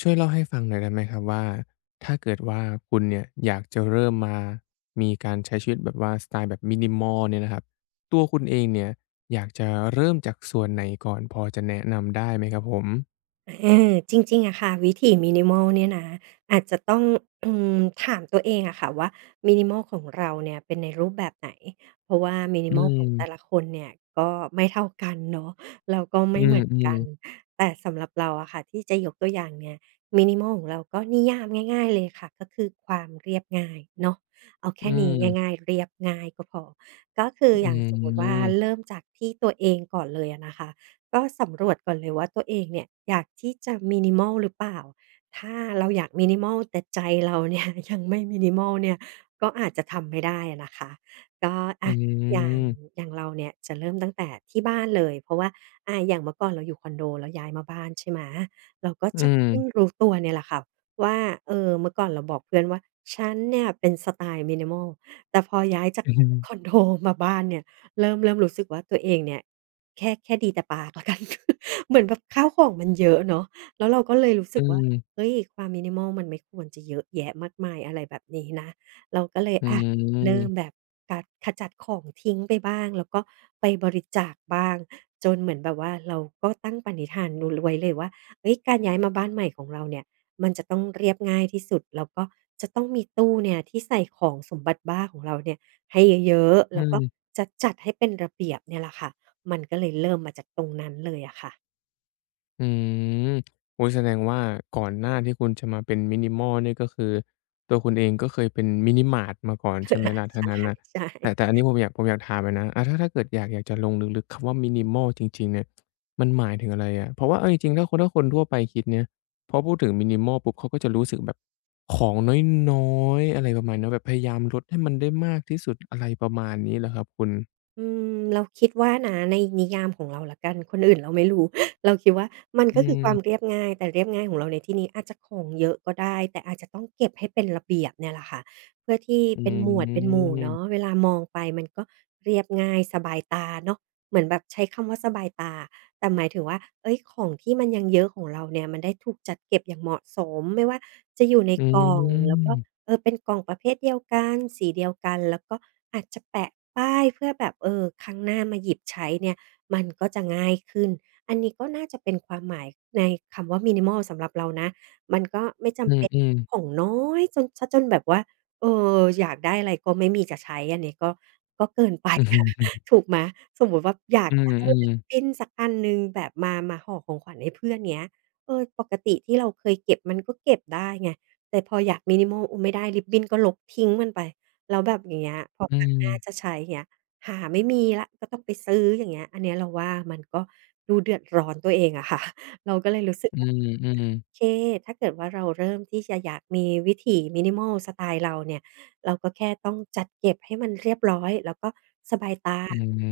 ช่วยเล่าให้ฟังหน่อยได้ไหมครับว่าถ้าเกิดว่าคุณเนี่ยอยากจะเริ่มมามีการใช้ชีวิตแบบว่าสไตล์แบบ minimal เนี่ยนะครับตัวคุณเองเนี่ยอยากจะเริ่มจากส่วนไหนก่อนพอจะแนะนำได้ไหมครับผมเออจริงๆอะค่ะวิถี minimal เนี่ยนะอาจจะต้องอืมถามตัวเองอะค่ะว่า minimal ของเราเนี่ยเป็นในรูปแบบไหนเพราะว่า อื minimal ขมองแต่ละคนเนี่ยก็ไม่เท่ากันเนาะแล้วก็อืไม่เหมือนมกันๆแต่สำหรับเราอะค่ะที่จะยกตัวอย่างเนี่ย minimal ของเราก็นิยามง่ายๆเลยค่ะก็คือความเรียบง่ายเนาะเอาอืแค่นี้ง่ามยๆเรียบง่ายก็พอก็คืออือย่างสมมุติว่ามเริ่มจากที่ตัวเองก่อนเลยอะนะคะ ก็สำรวจก่อนเลยว่าตัวเองเนี่ยอยากที่จะ minimal หรือเปล่า ถ้าเราอยาก minimal แต่ใจเราเนี่ย ยังไม่ minimal เนี่ยก็อาจจะทำไม่ได้อะนะคะก็อือะอย่างมเราเนี่ยจะเริ่มตั้งแต่ที่บ้านเลยเพราะว่าอะอย่างเมื่อก่อนเราอยู่คอนโดแล้วย้ายมาบ้านใช่ไหมเราก็อืจะมเพิ่งรู้ตัวเนี่ยแหละค่ะว่าเออเมื่อก่อนเราบอกเพื่อนว่าฉันเนี่ยเป็นสไตล์มินิมอ l แต่พอย้ายจากอืคอนมโดมาบ้านเนี่ยเริ่มรู้สึกว่าตัวเองเนี่ย แค่ดีแต่ปากแล้วกัน เหมือนแบบข้าวของมันเยอะเนาะแล้วเราก็เลยรู้อืสึกว่ามเฮ้ยความมินิมอลมันไม่ควรจะเยอะแยะมากมายอะไรแบบนี้นะเราก็เลยอือะมเริ่มแบบกัดขจัดของทิ้งไปบ้างแล้วก็ไปบริจาคบ้างจนเหมือนแบบว่าเราก็ตั้งปณิธานนูไว้เลยว่าเฮ้ยการย้ายมาบ้านใหม่ของเราเนี่ยมันจะต้องเรียบง่ายที่สุดแล้วก็จะต้องมีตู้เนี่ยที่ใส่ของสมบัติบ้าของเราเนี่ยให้เยอะๆอืแล้วก็ม จะจัดให้เป็นระเบียบเนี่ยแหละค่ะ มันก็เลยเริ่มมาจากตรงนั้นเลยอะค่ะ อืมโอ้ยแสดงว่าก่อนหน้าที่คุณจะมาเป็น minimal นี่ก็คือตัวคุณเองก็เคยเป็น minimart มาก่อนใช่ไหมล่ะ ถ้าใช่งั้นน่ะแต่ใช่แต่อันนี้ผมอยากถามหน่อยนะถ้าเกิดอยากจะลงลึกๆคำว่า minimal จริงๆเนี่ยมันหมายถึงอะไรอะเพราะว่าเอาจริงๆถ้าคนทั่วไปคิดเนี่ยพอพูดถึง minimal ปุ๊บเขาก็จะรู้สึกแบบของน้อยๆอะไรประมาณเนี้ยแบบพยายามลดให้มันได้มากที่สุดอะไรประมาณนี้เหรอครับคุณอืมเราคิดว่านะในนิยามของเราละกันคนอื่นเราไม่รู้ เราคิดว่ามันอืก็คือความมเรียบง่ายแต่เรียบง่ายของเราในที่นี้อาจจะของเยอะก็ได้แต่อาจจะต้องเก็บให้เป็นระเบียบเนี่ยแหละค่ะเพื่อที่อืเป็นหมวดเป็นหมมู่เนาะเวลามองไปมันก็เรียบง่ายสบายตาเนาะเหมือนแบบใช้คำว่าสบายตาแต่หมายถึงว่าเอ้ยของที่มันยังเยอะของเราเนี่ยมันได้ถูกจัดเก็บอย่างเหมาะสมไม่ว่าจะอยู่ในอืกล่องแล้วมก็ เออเป็นกล่องประเภทเดียวกันสีเดียวกันแล้วก็อาจจะแปะป้ายเพื่อแบบเออครั้งหน้ามาหยิบใช้เนี่ยมันก็จะง่ายขึ้นอันนี้ก็น่าจะเป็นความหมายในคำว่า minimal สำหรับเรานะมันก็ไม่อืจำมเป็นอืม ของน้อยจนเสียจนแบบว่าเอออยากได้อะไรก็ไม่มีจะใช้อันนี้ก็ก็เกินไปอือฮึอะ ถูกไหมสมมุติว่าอยาอืกได้มริบบิๆนสักอันหนึ่งแบบมาห่อของขวัญให้เพื่อนเงี้ยเออปกติที่เราเคยเก็บมันก็เก็บได้ไง แต่พออยาก minimal โอ้ไม่ได้ริบบินก็ลบทิ้งมันไปแล้วแบบอย่างเงี้ยพออืครั้งหมน้าจะใช้อย่างเงี้ยหาไม่มีแล้วก็ต้องไปซื้ออย่างเงี้ยอันเนี้ยเราว่ามันก็ดูเดือดร้อนตัวเองอะค่ะ เราก็เลยรู้สึกอืว่า มอืมเคถ้าเกิดว่าเราเริ่มที่จะอยากมีวิถี minimal สไตล์เราเนี่ยเราก็แค่ต้องจัดเก็บให้มันเรียบร้อยแล้วก็สบายตาอืมอื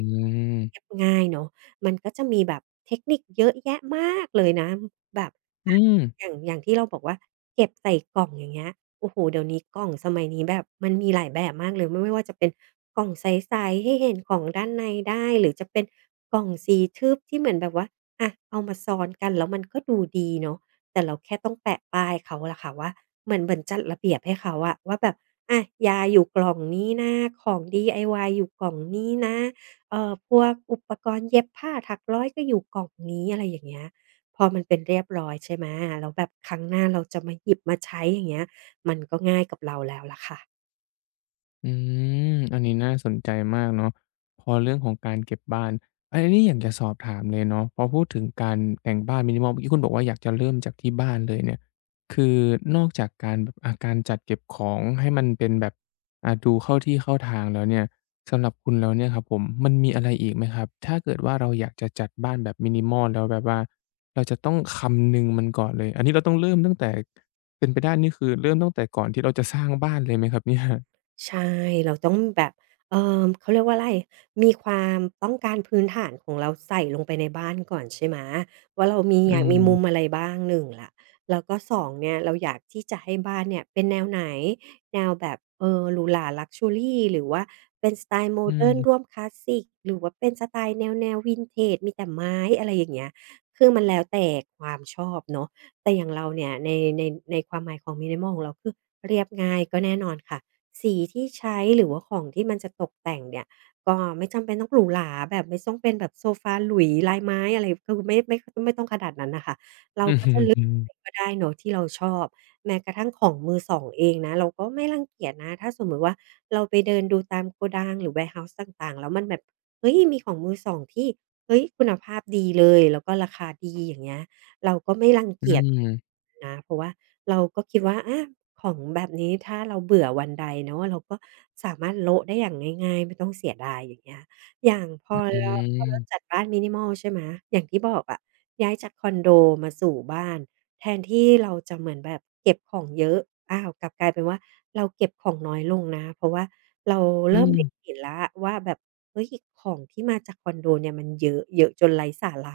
มเรียบง่ายเนาะมันก็จะมีแบบเทคนิคเยอะแยะมากเลยนะแบบอะอืม อย่างที่เราบอกว่าเก็บใส่กล่องอย่างเงี้ยโอ้โฮเดี๋ยวนี้กล่องสมัยนี้แบบมันมีหลายแบบมากเลยไม่ว่าจะเป็นกล่องใสๆให้เห็นของด้านในได้หรือจะเป็นกล่องสีทึบที่เหมือนแบบว่าอะเอามาซ้อนกันแล้วมันก็ดูดีเนาะ แต่เราแค่ต้องแปะป้ายเขาล่ะค่ะว่าเหมือนจัดระเบียบให้เขาอะว่าแบบอะยาอยู่กล่องนี้นะของ DIY อยู่กล่องนี้นะพวกอุปกรณ์เย็บผ้าถักร้อยก็อยู่กล่องนี้อะไรอย่างเงี้ยพอมันเป็นเรียบร้อยใช่ไหมแล้วแบบครั้งหน้าเราจะมาหยิบมาใช้อย่างเงี้ยมันก็ง่ายกับเราแล้วล่ะค่ะ อืมอันนี้น่าสนใจมากเนาะพอเรื่องของการเก็บบ้านอันนี้อยากจะสอบถามเลยเนาะพอพูดถึงการแต่งบ้าน minimal เมื่อกี้คุณบอกว่าอยากจะเริ่มจากที่บ้านเลยเนี่ยคือนอกจากการแบบการจัดเก็บของให้มันเป็นแบบดูเข้าที่เข้าทางแล้วเนี่ยสำหรับคุณแล้วเนี่ยครับผมมันมีอะไรอีกไหมครับถ้าเกิดว่าเราอยากจะจัดบ้านแบบ minimal แล้วแบบว่าเราจะต้องคำนึงมันก่อนเลยอันนี้เราต้องเริ่มตั้งแต่เป็นไปได้นี่คือเริ่มตั้งแต่ก่อนที่เราจะสร้างบ้านเลยไหมครับเนี่ย ใช่ เราต้องแบบเขาเรียกว่าไร มีความต้องการพื้นฐานของเราใส่ลงไปในบ้านก่อนใช่ไหม ว่าเรามีอือยากมีมมุมอะไรบ้างหนึ่งล่ะแล้วก็สองเนี่ย เราอยากที่จะให้บ้านเนี่ยเป็นแนวไหน แนวแบบหรูหรา Luxury หรือว่าเป็นสไตล์โมอืเดิร์นร่วมมคลาสสิกหรือว่าเป็นสไตล์แนววินเทจมีแต่ไม้อะไรอย่างเงี้ยคือมันแล้วแต่ความชอบเนาะแต่อย่างเราเนี่ยในในความหมายของ minimal ของเราคือเรียบง่ายก็แน่นอนค่ะ สีที่ใช้หรือว่าของที่มันจะตกแต่งเนี่ยก็ไม่จำเป็นต้องหรูหราแบบไม่ต้องเป็นแบบโซฟาหลุยลายไม้อะไรคือไม่ไม่ต้องขนาดนั้นน่ะค่ะเราอือก็อจะเลืือกออะไรก็ได้เนาะที่เราชอบแม้กระทั่งของมือสองเองนะเราก็ไม่รังเกียจนะถ้าสมมุติว่าเราไปเดินดูตามโกดังหรือ Warehouse ต่างๆแล้วมันแบบเฮ้ยมีของมือสองที่เฮ้ยคุณภาพดีเลยแล้วก็ราคาดีอย่างเงี้ย เราก็ไม่รังอืเกียจมนะเพราะว่าเราก็คิดว่าอะของแบบนี้ถ้าเราเบื่อวันใดเนาะเราก็สามารถโละได้อย่างง่ายๆไม่ต้องเสียดายอย่างเงี้ยอย่างพออืเราพอเราจัมดบ้าน minimal ใช่ไหมอย่างที่บอกอะย้ายจากคอนโดมาสู่บ้านแทนที่เราจะเหมือนแบบเก็บของเยอะอ้าวกลับกลายเป็นว่าเราเก็บของน้อยลงนะเพราะว่าเราอืเริ่มเล็งมเห็นแล้วว่าแบบเฮ้ยของที่มาจากคอนโดเนี่ยมันเยอะเยอะจนไร้สาระ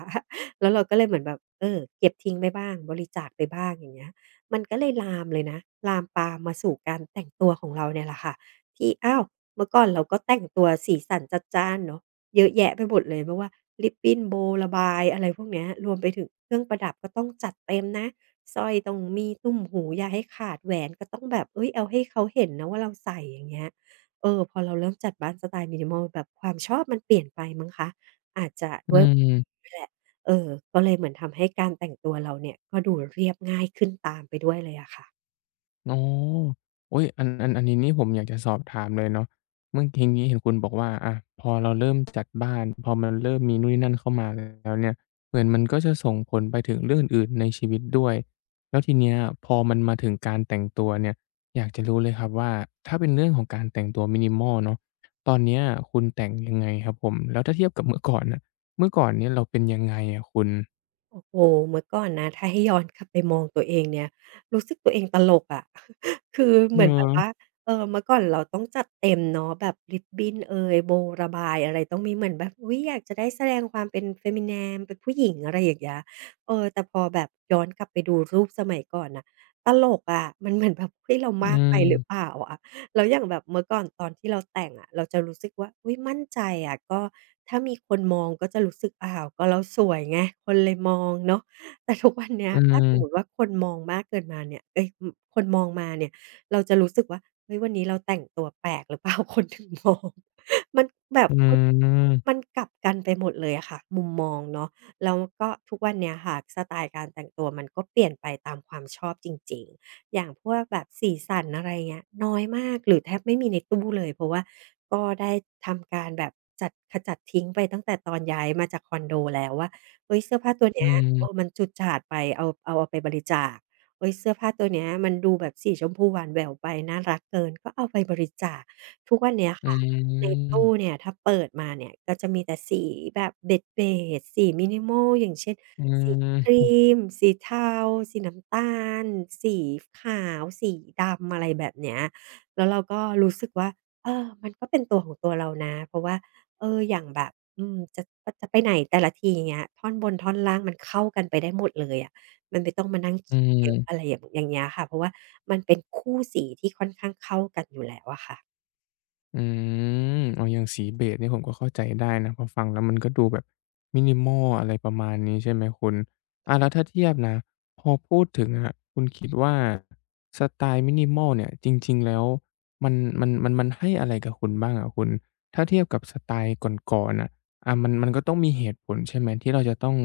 แล้วเราก็เลยเหมือนแบบเออเก็บทิ้งไปบ้างบริจาคไปบ้างอย่างเงี้ยมันก็เลยลามเลยนะลามปามมาสู่การแต่งตัวของเราเนี่ยแหละค่ะที่อ้าวเมื่อก่อนเราก็แต่งตัวสีสันจัดจ้านเนาะเยอะแยะไปหมดเลยไม่ว่าริบบิ้นโบว์ระบายอะไรพวกเนี้ยรวมไปถึงเครื่องประดับก็ต้องจัดเต็มนะสร้อยต้องมีตุ้มหูอย่าให้ขาดแหวนก็ต้องแบบเฮ้ยเอาให้เขาเห็นนะว่าเราใส่อย่างเงี้ยเออพอเราเริ่มจัดบ้านสไตล์ minimal แบบความชอบมันเปลี่ยนไปมั้งคะอาจจะอืด้วยม แหละ เออก็เลยเหมือนทำให้การแต่งตัวเราเนี่ยก็ดูเรียบง่ายขึ้นตามไปด้วยเลยอะค่ะอ๋ออุ๊ยอันนี้นี่ผมอยากจะสอบถามเลยเนาะเมื่อกี้นี้เห็นคุณบอกว่าอะพอเราเริ่มจัดบ้านพอมันเริ่มมีนู่นนี่นั่นเข้ามาแล้วเนี่ยเหมือนมันก็จะส่งผลไปถึงเรื่องอื่นๆในชีวิตด้วยแล้วทีเนี้ยพอมันมาถึงการแต่งตัวเนี่ยอยากจะรู้เลยครับว่าถ้าเป็นเรื่องของการแต่งตัว minimal เนาะตอนเนี้ยคุณแต่งยังไงครับผมแล้วถ้าเทียบกับเมื่อก่อนน่ะเมื่อก่อนเนี่ยเราเป็นยังไงอะคุณโอ้โฮเมื่อก่อนนะถ้าให้ย้อนกลับไปมองตัวเองเนี่ยรู้สึกตัวเองตลกอะ คือเเหมือนแบบว่าออเออเมื่อก่อนเราต้องจัดเต็มเนาะแบบริบบินเอยโบว์ระบายอะไรต้องมีเหมือนแบบอุ๊ยอยากจะได้แสดงความเป็น Femininine เป็นผู้หญิงอะไรอย่างเงี้ยเออแต่พอแบบย้อนกลับไปดูรูปสมัยก่อนน่ะตลกอะมันเหมือนแบบเฮ้ยเราอืมากไปหรือเปมล่าอะ แล้วอย่างแบบเมื่อก่อนตอนที่เราแต่งอะเราจะรู้สึกว่าอุยมั่นใจอะก็ถ้ามีคนมองก็จะรู้สึกอ้าวก็เราสวยไงคนเลยมองเนาะแต่ ทุกวันเนี้ยอืถ้าสมมติมว่าคนมองมากเกินมาเนี่ยเอยคนมองมาเนี่ยเราจะรู้สึกว่าเฮ้ยวันนี้เราแต่งตัวแปลกหรือเปล่า คนถึงมองมันแบบอืเขามัมนกลับกันไปหมดเลยอะค่ะมุมมองเนาะแล้วก็ทุกวันเนี้ยค่ะสไตล์การแต่งตัวมันก็เปลี่ยนไปตามความชอบจริงๆ อย่างพวกแบบสีสันอะไรเงี้ยน้อยมากหรือแทบไม่มีในตู้เลยเพราะว่าก็ได้ทำการแบบจัดขจัดทิ้งไปตั้งแต่ตอนย้ายมาจากคอนโดแล้วว่าเฮ้ยเสื้อผ้าตัวอืเนี้ยเออมัม นฉูดฉาดไปเอาเอาไปบริจาคเฮ้ยเสื้อผ้าตัวเนี้ยมันดูแบบสีชมพูหวานแหววไปน่ารักเกินก็เอาไปบริจาคทุกวันเนี้ยอืค่ะในตู้มเนี่ยถ้าเปิดมาเนี่ยก็จะมีแต่สีแบบเบสๆสี minimal อย่างเช่น อืสีครีมมสีเทาสีน้ำตาลสีขาวสีดำอะไรแบบเนี้ยแล้วเราก็รู้สึกว่าเออมันก็เป็นตัวของตัวเรานะเพราะว่าเอออย่างแบบอืมจะไปไหนแต่ละทีอย่างเงี้ยท่อนบนท่อนล่างมันเข้ากันไปได้หมดเลยอะ มันไม่ต้องมานั่งอืคิดเยอะอะม ไรอย่างเงี้ยค่ะเพราะว่ามันเป็นคู่สีที่ค่อนข้างเข้ากันอยู่แล้วอะค่ะ อืมอ๋ออย่างสีเบจนี่ผมก็เข้าใจได้นะพอฟังแล้วมันก็ดูแบบ minimal อะไรประมาณนี้ใช่ไหมคุณอาแล้วถ้าเทียบนะพอพูดถึงอะคุณคิดว่าสไตล์ minimal เนี่ยจริงๆแล้วมันมันให้อะไรกับคุณบ้างอะคุณถ้าเทียบกับสไตล์ก่อนๆน่ะอามันมันก็ต้องมีเหตุผลใช่ไหมที่เราจะต้อง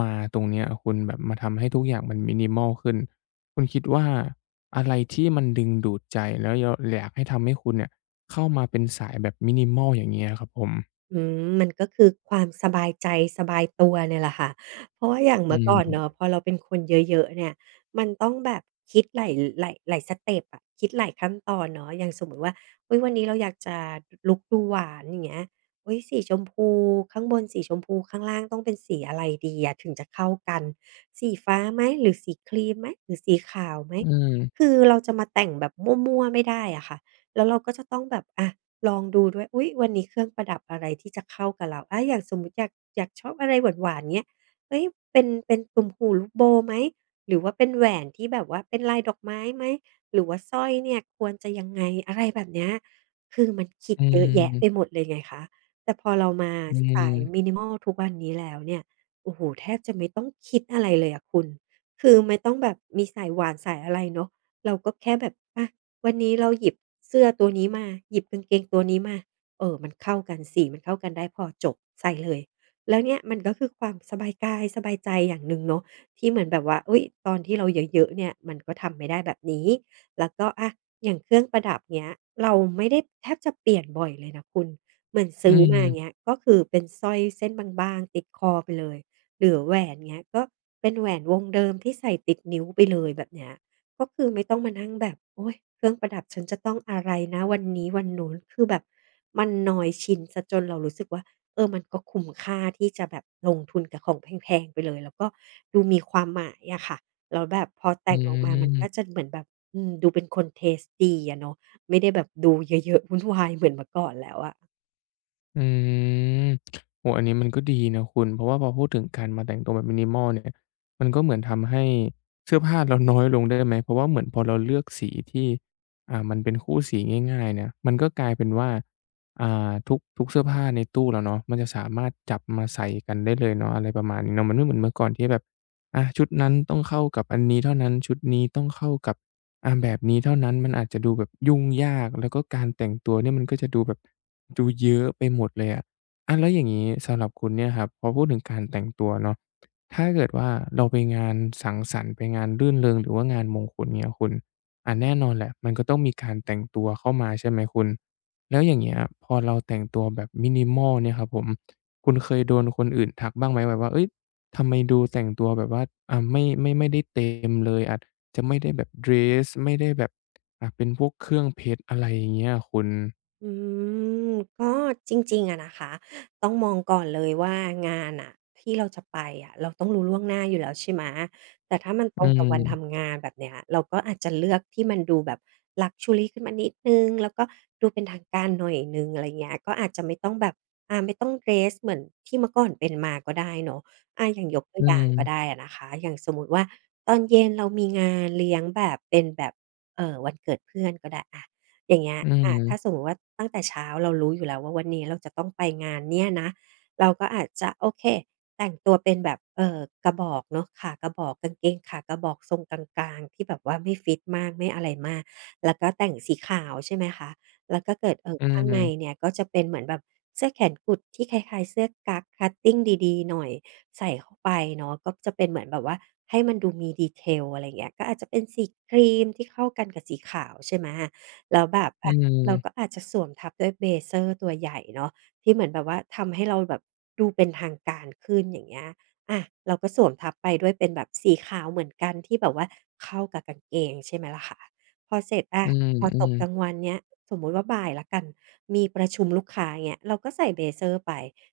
มาตรงเนี้ยคุณแบบมาทำให้ทุกอย่างมัน minimal ขึ้นคุณคิดว่าอะไรที่มันดึงดูดใจแล้วยอยากให้ทำให้คุณเนี่ย เข้ามาเป็นสายแบบ minimal อย่างเงี้ยครับผมอืมมันก็คือความสบายใจสบายตัวเนี่ยแหละค่ะเพราะว่าอย่างอืเมื่อก่อนมเนาะพอเราเป็นคนเยอะๆเนี่ยมันต้องแบบคิดหลายหลายสเต็ปอะคิดหลายขั้นตอนเนาะอย่างสมมุติว่าอุ๊ยวันนี้เราอยากจะลุกดูหวานอย่างเงี้ยอุ๊ยสีชมพูข้างบนสีชมพูข้างล่างต้องเป็นสีอะไรดีอะถึงจะเข้ากันสีฟ้าไหมหรือสีครีมไหมหรือสีขาวไหมอืมคือเราจะมาแต่งแบบมั่วๆไม่ได้อะค่ะแล้วเราก็จะต้องแบบอะ ลองดูด้วยอุ๊ยวันนี้เครื่องประดับอะไรที่จะเข้ากับเราอาอย่างสมมุติอยากชอบอะไรหวานๆเงี้ยเฮ้ยเป็นตุ่มหูลูกโบว์ไหม หรือว่าเป็นแหวนที่แบบว่าเป็นลายดอกไม้ไหม หรือว่าสร้อยเนี่ยควรจะยังไง อะไรแบบเนี้ยคือมันคิดอืเยอะมแยะไปหมดเลยไงคะแต่พอเรามาอืสาย ม minimal ทุกวันนี้แล้วเนี่ย โอ้โฮแทบจะไม่ต้องคิดอะไรเลยอะคุณ คือไม่ต้องแบบมีสายหวานสายอะไรเนาะเราก็แค่แบบอา วันนี้เราหยิบเสื้อตัวนี้มาหยิบกางเกงตัวนี้มาเออมันเข้ากันสีมันเข้ากันได้พอจบใส่เลยแล้วเนี่ยมันก็คือความสบายกายสบายใจอย่างหนึ่งเนาะที่เหมือนแบบว่าอุ๊ยตอนที่เราเยอะๆเนี่ยมันก็ทำไม่ได้แบบนี้แล้วก็อะอย่างเครื่องประดับเงี้ยเราไม่ได้แทบจะเปลี่ยนบ่อยเลยนะคุณเหมือนอืซื้อมาเงี้ยมก็คือเป็นสร้อยเส้นบางๆติดคอไปเลยหรือแหวนเงี้ยก็เป็นแหวนวงเดิมที่ใส่ติดนิ้วไปเลยแบบเนี้ย ก็คือไม่ต้องมานั่งแบบโอ๊ยเครื่องประดับฉันจะต้องอะไรนะวันนี้วันนู้นคือแบบมันนอยชินเสียจนเรารู้สึกว่าเออมันก็คุ้มค่าที่จะแบบลงทุนกับของแพงๆไปเลยแล้วก็ดูมีความหมายอะค่ะแล้วแบบพออืแต่งออกมามันก็ม จะเหมือนแบบอืมดูเป็นคนเทสต์ดีอะเนาะไม่ได้แบบดูเยอะๆวุ่นวายเหมือนเมื่อก่อนแล้วอะ อืมโอ้อันนี้มันก็ดีนะคุณเพราะว่าพอพูดถึงการมาแต่งตัวแบบ minimal เนี่ยมันก็เหมือนทำให้เสื้อผ้าเราน้อยลงได้ไหมเพราะว่าเหมือนพอเราเลือกสีที่มันเป็นคู่สีง่ายๆเนี่ยมันก็กลายเป็นว่าทุกเสื้อผ้าในตู้เราเนาะมันจะสามารถจับมาใส่กันได้เลยเนาะอะไรประมาณนี้เนาะมันไม่เหมือนเมื่อก่อนที่แบบอาชุดนั้นต้องเข้ากับอันนี้เท่านั้นชุดนี้ต้องเข้ากับแบบนี้เท่านั้นมันอาจจะดูแบบยุ่งยากแล้วก็การแต่งตัวเนี่ยมันก็จะดูแบบ ดูเยอะไปหมดเลยอะอะแล้วอย่างงี้สำหรับคุณเนี่ยครับพอพูดถึงการแต่งตัวเนาะถ้าเกิดว่าเราไปงานสังสรรค์ไปงานรื่นเริงหรือว่างานมงคลเงี้ยคุณอะแน่นอนแหละมันก็ต้องมีการแต่งตัวเข้ามาใช่ไหมคุณแล้วอย่างเงี้ยพอเราแต่งตัวแบบ minimal เนี่ยครับผมคุณเคยโดนคนอื่นทักบ้างไหมแบบว่าเฮ้ยทำไมดูแต่งตัวแบบว่าไม่ได้เต็มเลยอาจจะไม่ได้แบบเดรสไม่ได้แบบเป็นพวกเครื่องเพชรอะไรอย่างเงี้ยอะคุณอืมก็จริงๆอะนะคะต้องมองก่อนเลยว่างานอ่ะที่เราจะไปอะเราต้องรู้ล่วงหน้าอยู่แล้วใช่ไหมแต่ถ้ามันตอืรงกับวันม ทำงานแบบเนี้ยเราก็อาจจะเลือกที่มันดูแบบ luxury ขึ้นมานิดหนึ่งแล้วก็ดูเป็นทางการหน่อยหนึ่งอะไรเงี้ยก็อาจจะไม่ต้องแบบไม่ต้องเดรสเหมือนที่เมื่อก่อนเป็นมาก็ได้เนาะอาอย่างยกตัวอือย่างก็ได้มอะนะคะอย่างสมมุติว่าตอนเย็นเรามีงานเลี้ยงแบบเป็นแบบวันเกิดเพื่อนก็ได้อา อย่างเงี้ยอือาถ้าสมมมติว่าตั้งแต่เช้าเรารู้อยู่แล้วว่าวันนี้เราจะต้องไปงานเนี่ยนะเราก็อาจจะโอเคแต่งตัวเป็นแบบกระบอกเนาะขากระบอกกางเกงขากระบอกทรงกลางๆที่แบบว่าไม่ฟิตมากไม่อะไรมากแล้วก็แต่งสีขาวใช่ไหมคะแล้วก็เกิดอืข้างในมเนี่ยก็จะเป็นเหมือนแบบเสื้อแขนกุดที่คล้ายๆเสื้อกั๊กคัตติงดีๆหน่อยใส่เข้าไปเนาะก็จะเป็นเหมือนแบบว่าให้มันดูมี detail อะไรอย่างเงี้ยก็อาจจะเป็นสีครีมที่เข้ากันกับสีขาวใช่ไหม แล้วแบบอือะเราก็มอาจจะสวมทับด้วยเบเซอร์ตัวใหญ่เนาะที่เหมือนแบบว่าทำให้เราแบบดูเป็นทางการขึ้นอย่างเงี้ยอะเราก็สวมทับไปด้วยเป็นแบบสีขาวเหมือนกันที่แบบว่าเข้ากับกางเกงใช่ไหมล่ะคะพอเสร็จอะอืมพออืตมกกลางวันเนี้ยสมมุติว่าบ่ายแล้วกันมีประชุมลูกค้าอย่างเงี้ยเราก็ใส่เบเซอร์ไป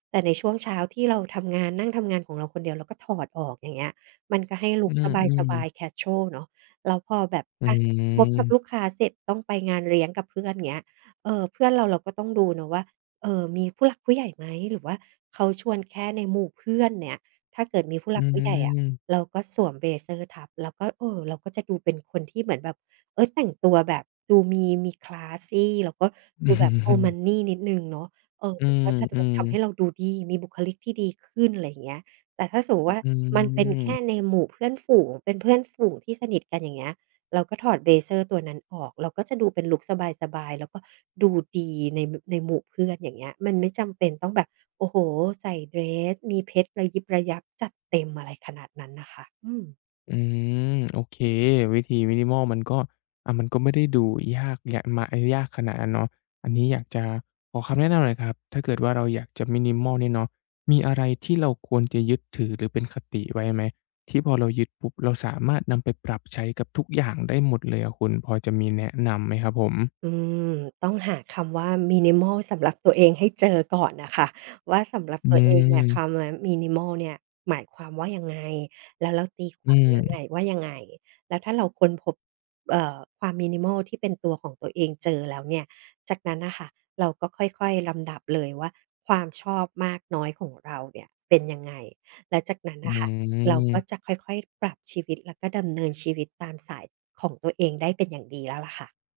แต่ในช่วงเช้าที่เราทำงานนั่งทำงานของเราคนเดียวเราก็ถอดออกอย่างเงี้ยมันก็ให้ลุอืกมอืสมบายๆแคชวลเนาะ แล้วพอแบบอือะพบกับลูกมค้าเสร็จต้องไปงานเลี้ยงกับเพื่อนเงี้ยเพื่อนเราเราก็ต้องดูเนาะว่ามีผู้หลักผู้ใหญ่ไหมหรือว่าเขาชวนแค่ในหมู่เพื่อนเนี่ยถ้าเกิดมีผู้หอืลักผู้ใหญ่อะมเราก็สวมเบเซอร์ทับแล้วก็เราก็จะดูเป็นคนที่เหมือนแบบเฮ้ยแต่งตัวแบบดูมีคลาสซีแล้วก็ดูแบบโอมันนี่นิดหนึ่งเนาะเอออืมันมก็จะดูอืมทำให้เราดูดีมีบุคลิกที่ดีขึ้นอะไรอย่างเงี้ย แต่ถ้าสมมุติว่าอืมันเป็นแค่ม ในหมู่เพื่อนฝูงเป็นเพื่อนฝูงที่สนิทกันอย่างเงี้ยเราก็ถอดเบเซอร์ตัวนั้นออกเราก็จะดูเป็นลุกสบายๆแล้วก็ดูดีในหมู่เพื่อนอย่างเงี้ยมันไม่จำเป็นต้องแบบโอ้โฮใส่เดรสมีเพชรระยิบระยับจัดเต็มอะไรขนาดนั้นน่ะค่ะอืม อืมโอเควิธี minimal มันก็มันก็ไม่ได้ดูยากยมายากขนาดนั้นเนาะอันนี้อยากจะขอคำแนะนำหน่อยครับถ้าเกิดว่าเราอยากจะ minimal เนี่ยเนาะมีอะไรที่เราควรจะยึดถือหรือเป็นคติไว้ไหมที่พอเรายึดปุ๊บเราสามารถนำไปปรับใช้กับทุกอย่างได้หมดเลยอะคุณพอจะมีแนะนำไหมครับผมอืมต้องหาคำว่า minimal สำหรับตัวเองให้เจอก่อนน่ะค่ะว่าสำหรับอืตัวเองเนี่ยมคำว่า minimal เนี่ยหมายความว่ายังไงแล้วเราตีคอืวามมนั้นน่ะว่ายังไงแล้วถ้าเราค้นพบความ minimal ที่เป็นตัวของตัวเองเจอแล้วเนี่ยจากนั้นน่ะค่ะเราก็ค่อยๆลำดับเลยว่าความชอบมากน้อยของเราเนี่ยเป็นยังไงแล้วจากนั้นอืน่ะค่ะเราก็จะม ค่อยๆปรับชีวิตแล้วก็ดำเนินชีวิตตามสายของตัวเองได้เป็นอย่างดีแล้วล่ะค่ะ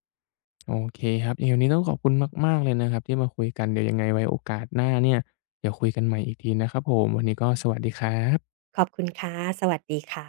โอเคครับยังไงวันนี้ต้องขอบคุณมากๆเลยนะครับที่มาคุยกันเดี๋ยวยังไงไว้โอกาสหน้าเนี่ยเดี๋ยวคุยกันใหม่อีกทีนะครับผมวันนี้ก็สวัสดีครับขอบคุณค่ะสวัสดีค่ะ